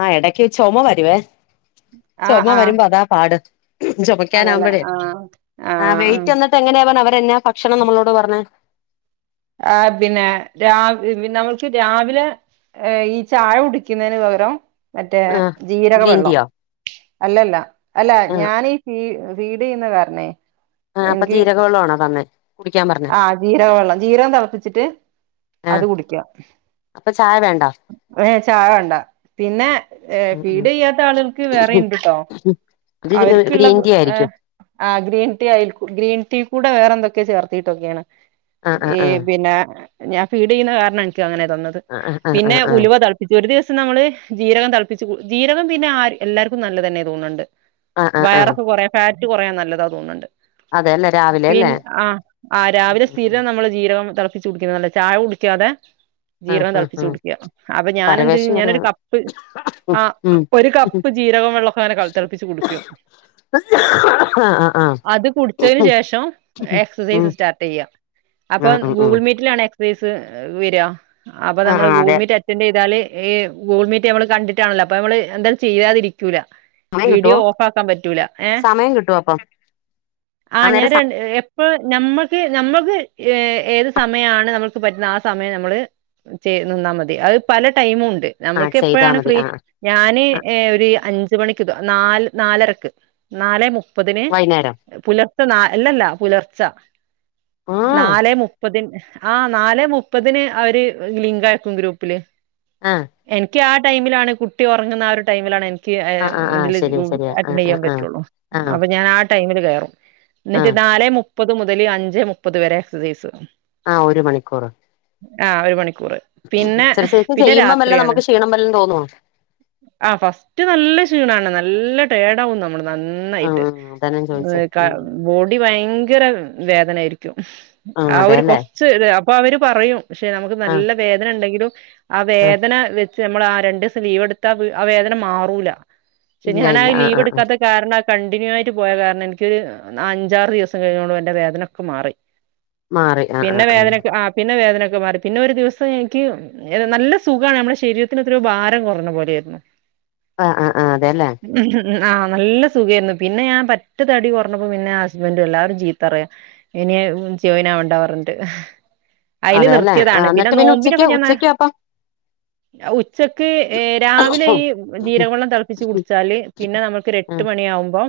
ആ എടയ്ക്ക് ചൊമ വെരുവേ. ആഹ് ചൊമ ആഹ് വെരുമ്പോ അതാ പാട്. അതല്ലേ ചൊമക്കാനാമ്പഴേ. ആഹ് ആ ആഹ് ആഹ് വെയിറ്റ് എന്നിട്ട് എങ്ങനെയാവനാ അവരെന്നാ ഭക്ഷണം നമ്മളോട് പറഞ്ഞേ? ആഹ്, പിന്നെ രാവി പിന്നെ നമ്മൾക്ക് രാവിലെ ഏഹ്, ഈ ചായ കുടിക്കുന്നേന് പകരം മറ്റേ ആഹ് ജീരക ഗ്രീൻ വെള്ളം. ടീയോ അല്ലല്ല അല്ല ആഹ് ഞാനീ ഫീ ഫീഡ് ചെയ്യുന്ന കാരണേ. ആഹ് അപ്പ ജീരകവെള്ള ആണോ തന്നെ, കുടിക്കാൻ പറഞ്ഞെ? ആ ജീരകവെള്ളം. ജീരകം തെളപ്പിച്ചിട്ട് അത് കുടിക്ക്. അപ്പ ചായ വേണ്ട. ഏഹ്, ചായ വേണ്ട. പിന്നെ ഏഹ് ഉം ഫീഡ് ചെയ്യാത്ത ആളുകൾക്ക് വേറെ ഉം ഇണ്ട്ട്ടോ. ഇത് അവര്ക്ക്ള്ള ഗ്രീൻ ടീ ആയിരിക്കും ഏഹ്? ആ ഗ്രീൻ ടീ ആയിരിക്കും, ഗ്രീൻ ടീ കൂടെ വേറെ എന്തൊക്കെ ചേർത്തിട്ടൊക്കെയാണ്. ആഹ് ഈ ആഹ് പിന്നെ ഞാൻ ഫീഡ് ചെയ്യ്ന്ന കാരണം എനിക്ക് അങ്ങനെ തന്നത്. ആഹ് ആഹ് പിന്നെ ആഹ് ആഹ് ഉലുവ തിള പ്പിച്ച്, ഒരു ദിവസം നമ്മള് ജീരകം തളപ്പിച്ച് കുട് ജീരകം പിന്നെ ആര് എല്ലാര്ക്കും നല്ലതന്നെ തോന്ന്ണ്ട്. ആഹ് ആഹ് ആഹ് ആഹ് വയറൊക്ക കൊറയാൻ ഫാറ്റ് കൊറയാൻ നല്ലതാ തോന്ന്ണ്ട്. അതെല്ലേ രാവിലെ അല്ലേ? ആഹ് രാവിലെ സ്ഥിരം നമ്മള് ജീരകം തെളപ്പിച്ച് കുടിക്കുന്ന നല്ലാ ചായ കുടിക്കാതെ ആഹ് ജീരകം ആഹ് ആഹ് തെളപ്പിച്ച് ആഹ് കുടിക്കാ അപ്പൊ പരവേശം ഞാനെന്തെയ്യും ഞാനൊരു വരുവാണ് കപ്പ് ആ ഉം ഒരു കപ്പ് ജീരകം വെള്ളോക്കെ അങ്ങനെ കളു തെളപ്പിച്ച് കുടിക്കും. ആഹ് ആഹ് ആഹ് അത് കുടിച്ചേന് ശേഷം ഉം എക്സസൈസ് സ്റ്റാ ചെയ്യ അപ്പൊ ആഹ് ഉം ഉം ഗൂഗിൾ മീറ്റിലാണ് എക്സൈസ് വെരാ. അപ്പൊ ആഹ് നമ്മള് ആഹ് ഗൂഗിൾ അതെ മീറ്റ് അറ്റന്റ് എയ്താല് ഈ ഗൂഗിൾ മീറ്റ് നമ്മള് കണ്ടിട്ടാണല്ലോ അപ്പൊ നമ്മള് എന്താ ചെയ്യാതിരിക്കൂല. സമയം വീഡിയോ കിട്ടുവോ ഓഫ് ആക്കാ പറ്റൂല ഏഹ് സമയം കിട്ടുവോ അപ്പം ആ ഞാൻ നേരം സ ര ഏഹ് ഇപ്പൊ ഞമ്മക്ക് നമ്മക്ക് ഏത് സമയാണ് നമ്മുക്ക് പറ്റുന്നെ ആ സമയം നമ്മള് ചെയ് നിന്നാ മതി അത് പല ടൈമും ഉണ്ട് ആ നമ്മുക്ക് ചെയ്താ എപ്പോഴാണ് മതി ഫ്രീ ആ ഞാന് ആ ഏഹ് ഒര് അഞ്ച് മണിക്ക് നാല് നാലരക്ക് നാലേ മു മുപ്പതിന് വൈന്നേരം പുലർച്ച നാ അല്ലല്ല പുലർച്ച ആ നാലെ മു മുപ്പതിന് ആ നാലെ മുപ്പതിന് അവര് ലിങ്ക് അയക്കും ഗ്രൂപ്പില്. ആഹ് എനിക്ക് ആ ടൈമിലാണ് കുട്ടി ഒറങ്ങ്ന്ന ആ ഒരു ടൈമിലാണ് എനി ക്ക് അ ആ ആ ആ ഇതില് ശരിയാ ഗു ശരിയാ ആ അറ്റന്റ് ആ ചെയ്യാൻ ആ പറ്റുള്ളൂ ആ അപ്പൊ ഞാൻ ആ ടൈമില് കേറും ആ എന്നിട്ട് നാലെ മുപ്പത് മുതൽ അഞ്ചേ മുപ്പത് വരെ എക്സസൈസ്. ആ ഒരു മണിക്കൂറ്. ആ ഒരു മണിക്കൂറ് പിന്നെ എക്സർസൈസ് പിന്നെ ചെയ്യുമ്പം വല്ല രാത്രിയാണ്. നമുക്ക് ക്ഷീണം വല്ലം തോന്നോ ആ ഫസ്റ്റ് നല്ല ക്ഷീണാണ് നല്ല ടയേടാവു നമ്മള് ആ നന്നായിട്ട് ആ അതാ ഞാൻ ചോദിച്ചേ ഏഹ് ക്കാ ഉം ബോൺ ടി ഭയങ്കര വേദനായിരിക്കും ആ ഒര് കൊറച്ച് അപ്പൊ അവര് പറയും ക്ഷെ നമുക്ക് ആ നല്ല വേദന ഇണ്ടെങ്കിലും ആ വേദന വെ ച് അമ്മളാ ആ രണ്ടീസം ലീവ് എടുത്താ ആ വേദന മാറൂല ഷെ ഇല്ല ഞാനാ ഇല്ല ആ ലീവ് ആ ആ എടുക്കാതെ കാരണം അഹ് കണ്ടിന്യൂ ആയി പോയാ കാരണം എനിക്കൊരു അഞ്ചാറ് ദിവസം കഴിഞ്ഞോളൂ എന്റെ വേദന ക്കെ മാറി മാറി ആ ആ പിന്നെ വേദനക്ക് ആ പിന്നെ വേദനൊക്കെ മാറി പിന്നെ ഒരു ദിവസം എനിക്ക് ഏത് നല്ല സുഖാണ് അമ്മളെ ശരീരത്തിനൊക്കെര് ഭാരം കൊറഞ്ഞ പോലെര്ന്നു. ആഹ് ആഹ് ആഹ് അതെല്ലേ ഉം ആഹ് നല്ല സുഖേര്ന്നു പിന്നെ ഞാ പറ്റതടി കൊർണപ്പോ പിന്നെ ഹസ്ബന്റും എല്ലാരും ചീത്തറയാ ഇനി ജോയിനാവാണ്ട പർഞ്ഞ്ട്ട് അയ്ല് അതെല്ലേ ആ നിർത്തിതാണ് പിന്നെ എന്നിട്ട് ഉച്ചക്ക് നോമ്പിനൊക്കെ ഞാ ഉച്ചക്ക് അപ്പം ഉച്ചക്ക് ഏഹ് രാവിലെ ഈ ജീരകെള്ളം തെളപ്പിച്ച് കുടിച്ചാല് പിന്നെ നമ്മുക്കൊര് ആ എട്ട് മണി ആവുമ്പം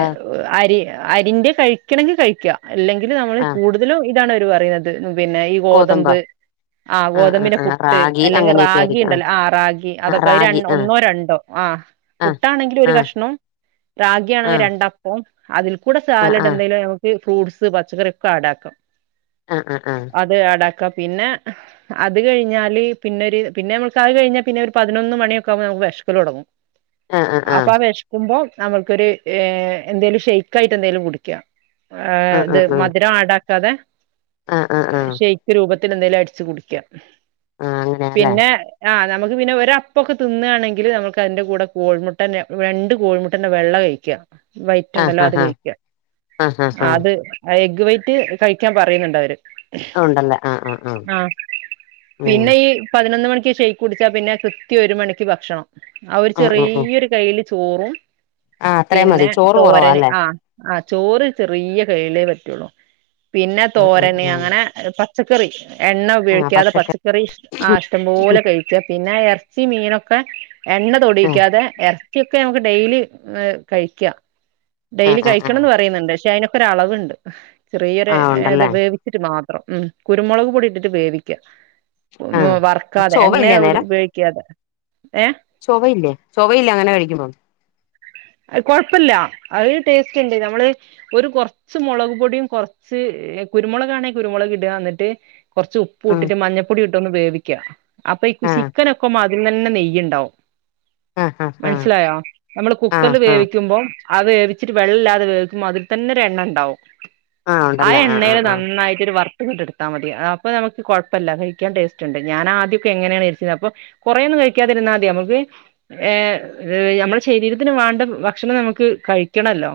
ആ അരി അരിന്റെ കഴിക്കണങ്കി കഴിക്ക എല്ലെങ്കില് നമ്മള് ആ കൂട് തിലും ഇതാണ് ഓര് പറീണത് പിന്നെ ഈ ഗോതമ്പോ ഗോതമ്പ് ആഹ് ആ ആ ഗോതമ്പിന്റെ ആ പുട്ട് റാഗി അല്ലെങ്കി അങ്ങനെയൊക്കെ റാഗി ആയിരിക്കും ആ ഇണ്ടല്ലോ ആഹ് റാഗി ആ അതൊക്കെ ര റാഗി ആ ഒന്നോ രണ്ടോ ആഹ്. ആ പുട്ടാണെങ്കില് ഒരു ആ കഷ്ണം ആ റാഗിണെങ്കി രണ്ട അപ്പൊ അതിൽ കൂടെ ആ സാലഡ് ആ എന്തേലും ഞമക്ക് ഫ്രൂട്ട്സ് പച്ചക്കറിക്കെ ആഡാക്കാം. ആഹ് ആഹ് ആഹ് അത് ആടാക്ക പിന്നെ അത് കഴിഞ്ഞാല് പിന്നെ ഒരു പിന്നെ അമക്ക് അത് കഴിഞ്ഞാ പിന്നെ ഒരു പതിനൊന്ന് മണിക്കെവുമ്പോ അമക്ക് വെഷക്കലൊടങ്ങും. [inaudible] അപ്പൊ ആ ആഹ് വെഷ്ക്കുമ്പോ നമ്മൾക്കൊരു ഏഹ് എന്തേലും ഷെയ്ക്ക് ആയിട്ട് എന്തേലും കുടിക്കാം ആഹ് ഇത് മധുരം ആടാക്കാതെ ആഹ് ആഹ് ആഹ് ആഹ് ആഹ് ആഹ് ആഹ് ഷെയ് രൂപത്തില് എന്തേലും അടിച്ചു കുടിക്കാം അങ്ങനെയാല്ലേ പിന്നെ ആ നമുക്ക് പിന്നെ ഒരപ്പൊക്കെ തിന്ന്കാണെങ്കില് നമുക്ക് അതിന്റെ കൂടെ കോഴിമുട്ടൻ്റെ രണ്ട് കോഴിമുട്ടൻ്റെ വെള്ള കഴിക്കാം ആഹ് വൈറ്റുണ്ടല്ലോ അത് ആഹ് ആഹ് കഴിക്ക ആഹ് ആഹ് അത് എഗ് വൈറ്റ് കഴിക്കാൻ പറയുന്നുണ്ട് അവര് ആഹ് ഉണ്ടല്ലേ ആഹ് ആഹ് ഉം പിന്നെ ഈ പതിനൊന്ന് മണിക്ക് ഷെയ്ഖ് കുടിച്ചാ പിന്നെ കൃത്യം ഒരു മണിക്ക് ഭക്ഷണം അവര് ഉം ഉം ഉം ചെറിയൊരു ഒര് കയ്യില് ചോറും ആഹ് അത്രയും മതി പിന്നെ ചോറ് തോരന് കുറവാല്ലേ ആഹ് ആഹ് ചോറ് ചെറിയ കയ്യിലെ പറ്റുള്ളു പിന്നെ ആഹ് തോരന് ആഹ് ആഹ് അങ്ങനെ പച്ചക്കറി എണ്ണ ഉപയോഗിക്കാതെ പച്ചക്കറി ആ ഇഷ്ടം പോലെ കഴി ക്ക പിന്നെ ഇറച്ചി മീനൊക്കെ എണ്ണ ആഹ് തൊടിയിക്കാതെ എർ ച്ചിയൊക്കെ നമുക്ക് ഡെയിലി കഴിക്കാം ആഹ് ഡെയിലി ആഹ് ആഹ് കഴിക്കണംന്ന് പറയുന്നുണ്ട് പക്ഷെ അതിനൊക്കെ ഒര് അളവുണ്ട് ചെറിയൊരു ആഹ് ഏത് ഉണ്ടല്ലേ വേവി ച്ചിട്ട് മാത്രം ഉം കുരുമുളക് പൊടി ഇട്ടിട്ട് വേവിക്ക ആഹ് വർക്കാതെ ചൊവയില്ലേ എണ്ണയ അന്നേരം ഉപയോഗിക്കാതെ ഏ ചൊവയില്ലേ ചൊവയില്ലേ അങ്ങനെ കഴിക്കുമ്പം കൊഴപ്പില്ല അത് ടേസ്റ്റ് ഉണ്ട് നമ്മള് ഒരു കൊർച്ച് മുളക് പൊടിയും കൊർച്ച് കുരുമുളക് ആണെ കുരുമുളക് ഇടുകാ എന്നിട്ട് കൊർച്ച് ഉ ഉപ്പു ഉം ഇട്ടിട്ട് മഞ്ഞപ്പൊടി ഇട്ടൊന്ന് വേവിക്കുക അപ്പൊ ഈ ആഹ് ചിക്കൻ ഒക്കെ അതിൽ തന്നെ നെയ്യുണ്ടാവും ആഹ് ആഹ് ആഹ് മനസ്സിലായോ നമ്മള് കുക്കറിൽ ആഹ് ആഹ് വേവിക്കുമ്പം അത് വേവിച്ചിട്ട് വെള്ളല്ലാതെ വേവി അതിൽ തന്നെ ഒരു എണ്ണ ഉണ്ടാവും ആഹ് ആ ഉണ്ടല്ലേ ആഹ് എണ്ണയിൽ ആഹ് ആഹ് നന്നായിട്ടൊരു വർ ത്തിങ്ങ് എടുത്താ മതി അപ്പം നമക്ക് കുഴപ്പല്ല കഴിക്കാൻ ടേസ്റ്റ് ഉണ്ട് ഞാൻ ആദ്യൊക്കെ എങ്ങനെയാണ് വിചാരിച്ചത് അപ്പൊ കൊറേ എന്നും കഴിക്കാതിരുന്നാ മതി നമുക്ക് ഏ നമ്മുടെ ശരീരത്തിന് വേണ്ട ഭക്ഷണം നമുക്ക് കഴിക്കണല്ലോ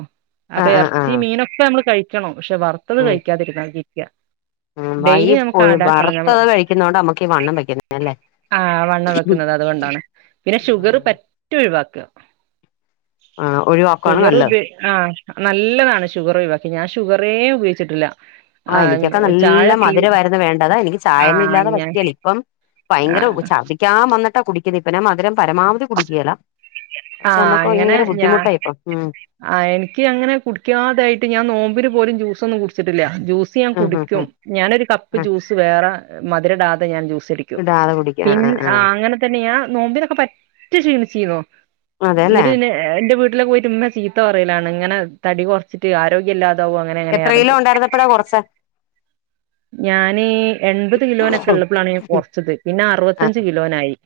അപ്പൊ ആഹ് ആഹ് ഇറച്ചി ആഹ് മീനൊക്കെ നമ്മള് കഴിക്കണം പക്ഷെ വറുത്തത് ഉം കഴിക്കാതിരുന്ന ജീവിക്കാം ഉം വൈ പോയി വറുത്തത് കഴിക്കുന്നോണ്ട നമ്മുക്ക് ഈ വണ്ണം വെക്കുന്ന അല്ലേ ആഹ് വണ്ണം വെക്കുന്നത് അതുകൊണ്ടാണ് പിന്നെ ഷുഗറ് ഉം. പെ റ്റെ ഒഴിവാക്കുക ആ ഒഴിവാക്കുവാണ് ഷുഗർ നല്ലത് ഉപയോ ആഹ് നല്ലതാണ് ഷുഗർ ഒഴിവാക്കി ഞാൻ ഷുഗറേ ഉപയോഗിച്ചിട്ടില്ല ആ ആഹ് എനിക്കൊക്കെ നല്ല ചായ തീ മധുരമായിരുന്നു വേണ്ടതെ എനിക്ക് ആ ചായൊന്നും ഇല്ലാതെ ഞാൻ പറ്റിയേല ഇപ്പം ഭയങ്കര ശർദിക്കാൻ വന്നിട്ടാ കുടിക്കുന്നത് ഇപ്പം ഞാൻ മധുരം പരമാവധി കുടിക്കേല പക്ഷെ നമ്മുക്ക് ഭയങ്കര ബുദ്ധിമുട്ടാ ഇപ്പം ഉം ആഹ് എനിക്ക് അങ്ങനെ കുടിക്കാതായിട്ട് ഞാൻ നോമ്പിന് പോലും ജ്യൂസൊന്നും കുടിച്ചിട്ടില്ല ജ്യൂസ് സ് ഞാൻ ഉം ഉം കുടിക്കും ഉം ഞാനൊരു കപ്പ് ആ ജ്യൂസ് വേറെ മധുര ഇടാതെ ഞാൻ ജ്യൂസടി ക്കും പിൻ ആ അങ്ങനെ തന്നെ ഞാൻ നോമ്പിനൊക്കെ പറ്റ് ക്ഷീണിച്ചീന്നു അതെല്ലേ എന്നിട്ട് പിന്നെ എന്റെ വീട്ടിലൊക്കെ പോയിട്ട് ഉമ്മ ചീത്ത പറയലാണ് ഇങ്ങനെ തടി കൊറച്ചിട്ട് ആരോഗ്യം ഇല്ലാതെ എത്ര കിലോ ഒണ്ടായിരുന്നപ്പയാ കൊറച്ചേ ഞാന് എൺപത് കിലോനൊക്കെ ഉള്ളപ്പോളാണ് ഞാൻ കുറച്ചത് പിന്നെ അറുപത്തഞ്ച് കിലോനായി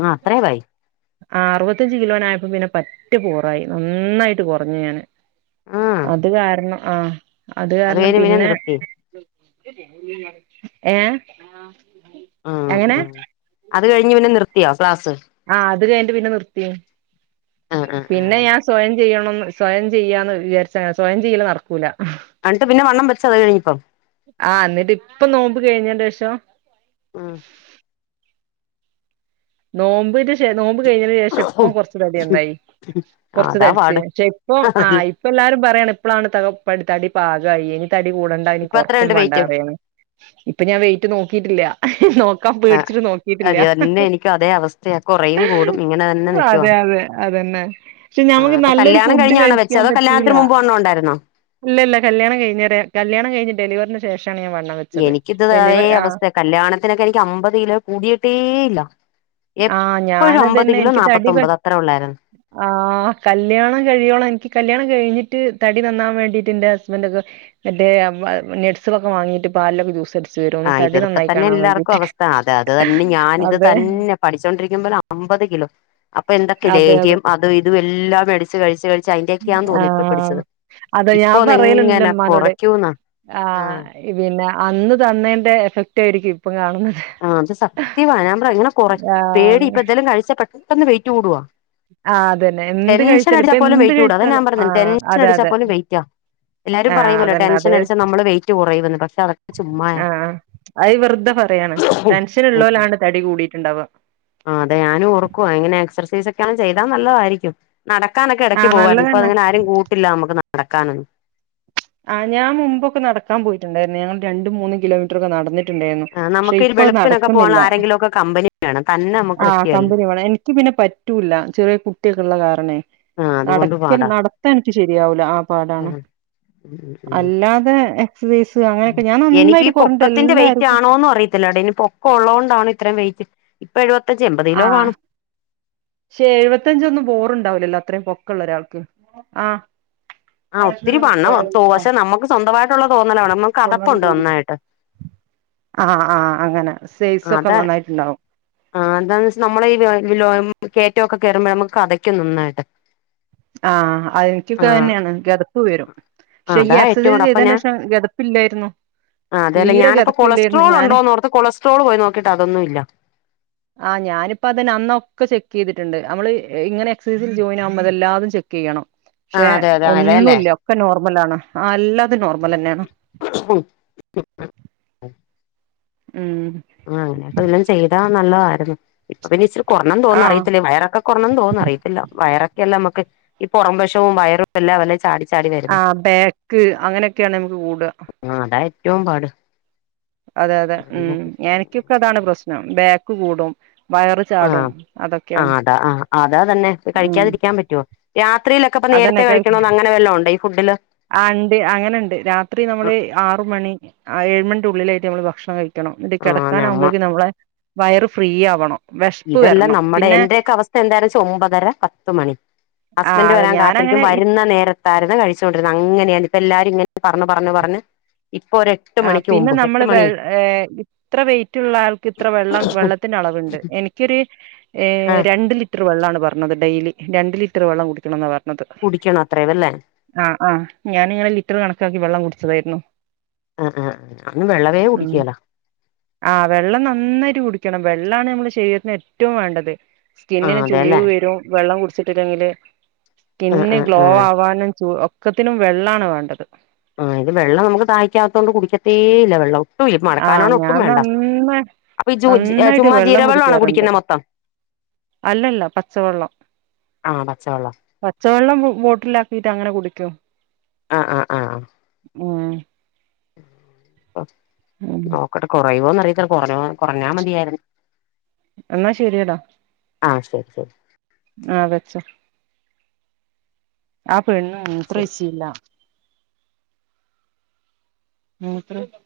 ആഹ് അത്രയും ആയി ആഹ് അറുപത്തഞ്ച് കിലോനായപ്പോ പിന്നെ പറ്റ് പോറായി നന്നായിട്ട് കുറഞ്ഞു ഞാന് ആ അത് കാരണം ആഹ് അത് കാരണം പിന്നെ ഏ ഉം എങ്ങനെ ഉം അത് കഴിഞ്ഞ് പിന്നെ നിർത്തിയോ ക്ലാസ് ആഹ് അത് കഴിഞ്ഞിട്ട് പിന്നെ നിർത്തി ആ ആ ആ പിന്നെ ഞാൻ സ്വയം ചെയ്യണംന്ന് സ്വയം ചെയ്യാന്ന് വിചാരിച്ച് സ്വയം ചെയ്യല് നടക്കൂല അൻത്ത പിന്നെ വണ്ണം വെച്ചതനി പ്പം. ആ എന്നിട്ട് ഇപ്പം നോമ്പ് കയ്ഞ്ഞേൻ്റെഷം. ഉം. നോമ്പ്ന് ഛെ നോമ്പ് കഴിഞ്ഞതിന് ശേഷം ഇപ്പ കൊർച്ച് തടിന്നായി കൊർച്ച് അതാ തട്ച്ച് പാട് പക്ഷെ ഇപ്പം ആയ് ഇപ്പ എല്ലാരും പറ്യാണ് ഇപ്പളാണ് ത തടി പാകായെ ഇനി തടി കൂടണ്ട ഇനി ഇപ്പ കൊർക്കും എത്രയുണ്ട് വേണ്ട വെയിറ്റ് പറ്യാണ്. ഇപ്പം ഞാൻ വെയ്റ്റ് നോക്കിട്ടില്ല നോക്കാൻ പേട്ച്ചിട്ട് നോക്കിട്ടില്ല. ഇക്യും അതേ അവസ്ഥയാ കൊറയും കൂടും ഇങ്ങനെന്നെ അതെ അതെ അതന്നെ. പക്ഷെ ആഹ് ഞമക്ക് അപ്പൊ നല്ലൊരു കല്യാണം ഫുഡ് കഴിഞ്ഞാണോ വെച്ചേ കഴിക്കാൻ അതോ പറ്റൂല. കല്യാണത്തിന് മുമ്പ് വണ്ണം ഉണ്ടായിരുന്നോ ഇല്ല ഇല്ല കല്യാണം കഴ്ഞ്ഞാരെ കല്യാ കയ്ഞ്ഞ് ഡെലിവറിന്ന് ശേഷാണ് ഞാൻ വണ്ണം വെ എനിക്കിത്തതേ അവസ്ഥ കല്യാണത്തിനൊക്കെ എനിക്ക് അമ്പത് കിലോ കൂടിയിട്ടേ ഇല്ല. ആ എപ്പഴും അമ്പത് ഞാനതന്നെ കിലോ എനിക്ക് തടി പെ നാമ്പൊത്തൊമ്പത് അത്ര ഒള്ളായിരുന്നു. ആ കല്യാണം കഴിയോളം എനിക്ക് കല്യാണം കഴിഞ്ഞിട്ട് തടി നന്നാവാൻ വേണ്ടിട്ട് എന്റെ ഹസ്ബന്റൊക്കെ മറ്റേ നെട്സൊക്കെ വാങ്ങീട്ട് പാലൊക്കെ ജൂസട്ച്ച ആ ഇതൊക്കെ തന്നെ എല്ലാർക്കും അവസ്ഥ അതെ അത് തന്നെ ഞാൻ ഇത് അതെ തന്നെ പഠിച്ചോണ്ടിരിക്കുമ്പോ അമ്പത് കിലോ. അപ്പൊ എന്തൊക്കെ അതെ അതെ ലേഹ്യം അതും ഇതും എല്ലാം മേട്ച്ച് കഴ്ച്ച് കയ്ച്ച് അയ്ന്റെക്കെയാ ആ തോന്ന് ഇപ്പൊ പിടിച്ചത്. അതെ ഞാൻ പറയല്ണ്ട് ഇന്റെ ഇപ്പൊന്നെങ്ങനെ മ്മാനോട് കൊറയ്ക്കൂന്നാ ആ ആഹ് പിന്നെ അന്ന് തന്നേന്റെ എഫക്റ്റ് ആയിരിക്കും ഇപ്പം കാണ്ന്നത്. ആ അത് സത്യവ ഞാൻപ്രയ ഇങ്ങനെ കൊറേ ആ പേടി ഇപ്പ ഇതെലും കഴിച്ച പെട്ടന്ന് വെയിറ്റ് കൂടുവാ. ആ അതന്നെ എന്ത് കഴിച്ചാലും ടെൻഷനടിച്ചാൽ ഇപ്പൊ പോലും എന്ത് വെയിറ്റ് കൂട അതാഞാൻ കഴിച്ചാലും പർഞ്ഞെ ആ ടെൻഷൻ അതെ അടിച്ചാ അതെ പോലും വെയ്റ്റാ എല്ലാരും ആഹ് പറയുമല്ലോ അതന്നെ അതെ ടെൻഷനടിച്ചാ നമ്മള് വെയ്റ്റ് കുറയുമെന്ന് പക്ഷെ അതൊക്കെ ചുമ്മായാ ആഹ് അത് വെർതെ പറയാണ് ഉം ടെൻഷൻ ഇള്ളോലാണ് തടി കൂടിട്ട്ണ്ടാവ. ആ അതെ ഞാനും ഓർക്കവാ ഇങ്ങനെ എക്സൈസ് ഒക്കെ ചെയ്താ നല്ലതായിരിക്കും. നടക്കാനൊക്കെ എടയ്ക്ക് ആഹ് പോവയിരുന്നു ഇപ്പൊ നല്ലതന്നെ അങ്ങനെ ആരും കൂട്ടില്ല നമുക്ക് നടക്കാനൊന്നും. ആ ഞാ മുമ്പൊക്കെ നടക്കാൻ പോയ്ട്ട്ണ്ടായിരുന്നു ഞങ്ങ രണ്ട് മൂന്ന് കിലോമീറ്റർക്കെ നടന്ന് ടേന്നു ആഹ് പക്ഷേ നമുക്ക് ഈ ഇപ്പോ അത് വെളുപ്പിനൊക്കെ പോകാൻ നടക്കുന്നില്ല ആരെങ്കിലും ഒക്കെ കമ്പനി വേണം തന്നെ നമുക്ക് ആ പറ്റുകേലല്ലോ കമ്പിനി വേണേ ഇക്ക് പിന്നെ പറ്റൂല ചെറ്യേ കുട്ടിയൊക്കെ ഉള്ള കാരണേ. ആഹ് അതുകൊണ്ട് നടക്ക പാടാ നടത്തം ഇൻക്ക് ശരിയാവൂല ആ പാടാണ്. ഉം ഉം ഉം അല്ലാതെ എക്സസൈസ് അങ്ങനെയൊക്കെ ഞാൻ എനിക്ക് ഈ നന്നായിട്ട് കുറഞ്ഞിട്ട് പൊക്കത്തിന്റെ വെയ് എല്ലാർക്കും റ്റാണോന്നും അറിയത്തില്ലടോ ഇനി പോ കൊള്ളോണ്ടാണ് ഇത്രയും വെയ്റ്റ് ഇപ്പൊ എഴുപത്തഞ്ച് എൺമ്പത് കിലോ ആഹ് കാണും. പക്ഷെ എഴുപത്തഞ്ചൊന്നും പോറുണ്ടാവൂലല്ലോ അത്രയും പൊക്കള്ള ഒരാൾക്ക് ആ ആ ഒത്തിരി വണ്ണം പക്ഷെ നമുക്ക് സ്വന്തമായിട്ടുള്ള തോന്നല് വേണം നമ്മ ആ ആ അങ്ങനെ സൈസ് ഒക്കെ അതെ നന്നായിട്ട്ണ്ടാവും. ആ അതാന്ന് നമ്മള് ഈ ലോ കയറ്റോക്കെ കേറൂ മ്പോഴ നമ്മുക്ക് കെതയ്ക്കും നന്നായിട്ട്. ആഹ് ആ എനിക്കൊക്കെ അതന്നെയാണ് കെതപ്പ് വരും. ക്ഷെ ഈ അതാ ഏറ്റവും എക്സസൈസ് കൂടെ അപ്പൊ ഞാൻ ചെയ്തേനേഷം ഗെതപ്പില്ലായിരുന്നു. ആ അതെ ല്ലെ ഞാനിപ്പോ കൊളസ്ട്രോള് ണ്ടോന്നോർത്ത് കൊളസ്ട്രോൾ പോയി നോക്കിട്ട് അതൊന്നും ഇല്ല. ആ ഞാനിപ്പപ്പോ അതെ അന്നൊക്കെ ചെക്ക് ചെയ്തിട്ണ്ട് നമ്മള് ഇങ്ങനെ എക്സൈസിൽ ജോയിൻ ആവുമ്പോ അത് എല്ലാ ചെക്കെയ്യണം ആ പക്ഷെ അതെ അതെ അങ്ങനെയല്ലേ ഒന്നുല്ല ഒക്കെ നോർമലാണ് ആ എല്ലാ തുംനോർമലെന്നെയാണ്. ഉം. ഉം ആഅങ്ങനൊക്കെ വല്ലോം ചെയ്താ നല്ലതായിരുന്നു ഇപ്പൊ പിന്നെ ഇച്ചിരി കുറഞ്ഞെന്ന് തോന്നന്ന് ആഹ് അറിയത്തില്ലേ വയറൊക്കെ കുറഞ്ഞെന്ന് തോന്നുന്നു അറയിത്തില്ല വയറൊക്കെല്ലാം നമുക്ക് ഈ പുറം വശവും വയറും എല്ലാംചാടി ആ ബാക്ക് അങ്ങനെയൊക്കെയാണ് നമുക്ക് കൂടാ അ അതാ ഏറ്റവും പാട് അതെ അതെ ഉം എനിക്കൊക്കെ അതാണ് പ്രശ്നം ബാക്ക് കൂടും വയറ് അ ചാടും ആ അതൊക്കെയാണ് അതാ ആ അതാ തന്നെ ഉം കഴിക്കാതിരിക്കാൻ പറ്റോ രാത്രിയിലൊക്കെ ഇപ്പ നേരത്തെ അതന്നെ കഴിക്കണോന്ന് അങ്ങനെ വല്ലാം ഉണ്ടോ ഈ ഫുഡില് ആ ഇണ്ട് അങ്ങനെയുണ്ട് രാത്രി നമ്മള് ആറ മണി ഏഴ് മണി ഉള്ളിലായിട്ട് നമ്മള് ഭക്ഷണം കഴിക്കണം ണം ന്നട്ട് ആഹ് നമ്മ കിടക്കാനാവകുമ്പോഴേക്കും നമ്മളെ വയറ് ഫ്രീ ആവണം വിശപ്പ് ഇതെല്ല വരണം ന്നമ്മടെ പിന്നെ എന്റെയൊക്കെ അവസ്ഥ എന്താരെച്ചാ ഒമ്പതര പത്ത് മണി ആ ഹസ്ബൻ്റ് അതെ വെരാൻ കാത്തിരിക്കും ഞാനങ്ങനെ ഇ വരുന്ന നേരത് മര്ന്ന്കഴിച്ചോണ്ടിര്ന്നെ അങ്ങനെയാണ് ഇപ്പ എല്ലാരും ഇങ്ങനെ പറഞ്ഞു പറഞ്ഞു പറഞ്ഞു ഇപ്പൊര് ആഹ് പിന്നെ ന്നമ്മള് വെൾ ഏ ഇത്ര വെയിറ്റുള്ള ആൾക്ക് ഇത്ര വെള്ളം വെള്ളത്തിൻ്റ അളവുണ്ട് എനി എനിക്കൊരു എ ആ രണ്ട് ലിറ്റർ വെള്ളാണ് പർഞ്ഞത് ഡെയ്ലി രണ്ട് ലിറ്റർ വെള്ളം കുടിക്കണം ന്നാ പർഞ്ഞത് കുടിക്കണം അത്രേ വെല്ലേ ആഹ് ആഹ് ഞാനിങ്ങനെ ലിറ്റർ കണക്കാക്കി വെള്ളം കുടിച്ചതായ്രുന്നു ആഹ് ആഹ് അങ് വെള്ളവേ ഉം കുടിക്കേല ആഹ് വെള്ളം ന്നന്നായിട്ട് കുടിക്കണം വെള്ളാണ് നമ്മളെ ശെരീരത്തിന് എറ്റും വേണ്ടത് ആ സ്കിന്നിന് അതെല്ലേ ചുളിവ് വെരും വെള്ളം കുടിച്ചിട്ടില്ലെങ്കില് ആ സ്കിന്ന് ആ ഗ്ലോ ആ ആവാനും ചൂ ഒക്കത്തിനും വെള്ളാണ് വേണ്ടത് ആഹ് ഇത് വെള്ളം നമുക്ക് ദാഹിക്കാത്തോണ്ട് കുടിക്കത്തേ ഇല്ല വെള്ളം ഹോ ഈ മഴക്കാലം ആഹ് ആണ് ഒട്ടും ഞാൻ വേണ്ട നന്ന അപ്പൊ ഈ ജൂ ജി ഏ നന്നായിട്ട് ചുമ്മാ വെള്ളം ജീരവെള്ള ആണോ കുടിക്കാറുണ്ട് കുടിക്കുന്നെ മൊത്തം അല്ലല്ല പച്ചവെള്ളം ആഹ് പച്ചവെള്ളം പച്ചവെള്ളം ബോട്ടിലാക്കിട്ട് അങ്ങന കുടിക്കും ആഹ് ആഹ് ആഹ് മ് ഉം ന്നോക്കട്ടെ കൊറയോന്ന് അറിയത്തില്ല കൊർഞുവ കൊറഞ്ഞാ മതിയായിരുന്നു എന്നാ ശരിയടാ ആ ശെരി ശെരി ആഹ് വെച്ചോ ആ പെണ്ണ് ശരി മൂത്രൊഴ്ചീല്ല മൂത്രൊയ്ക്ക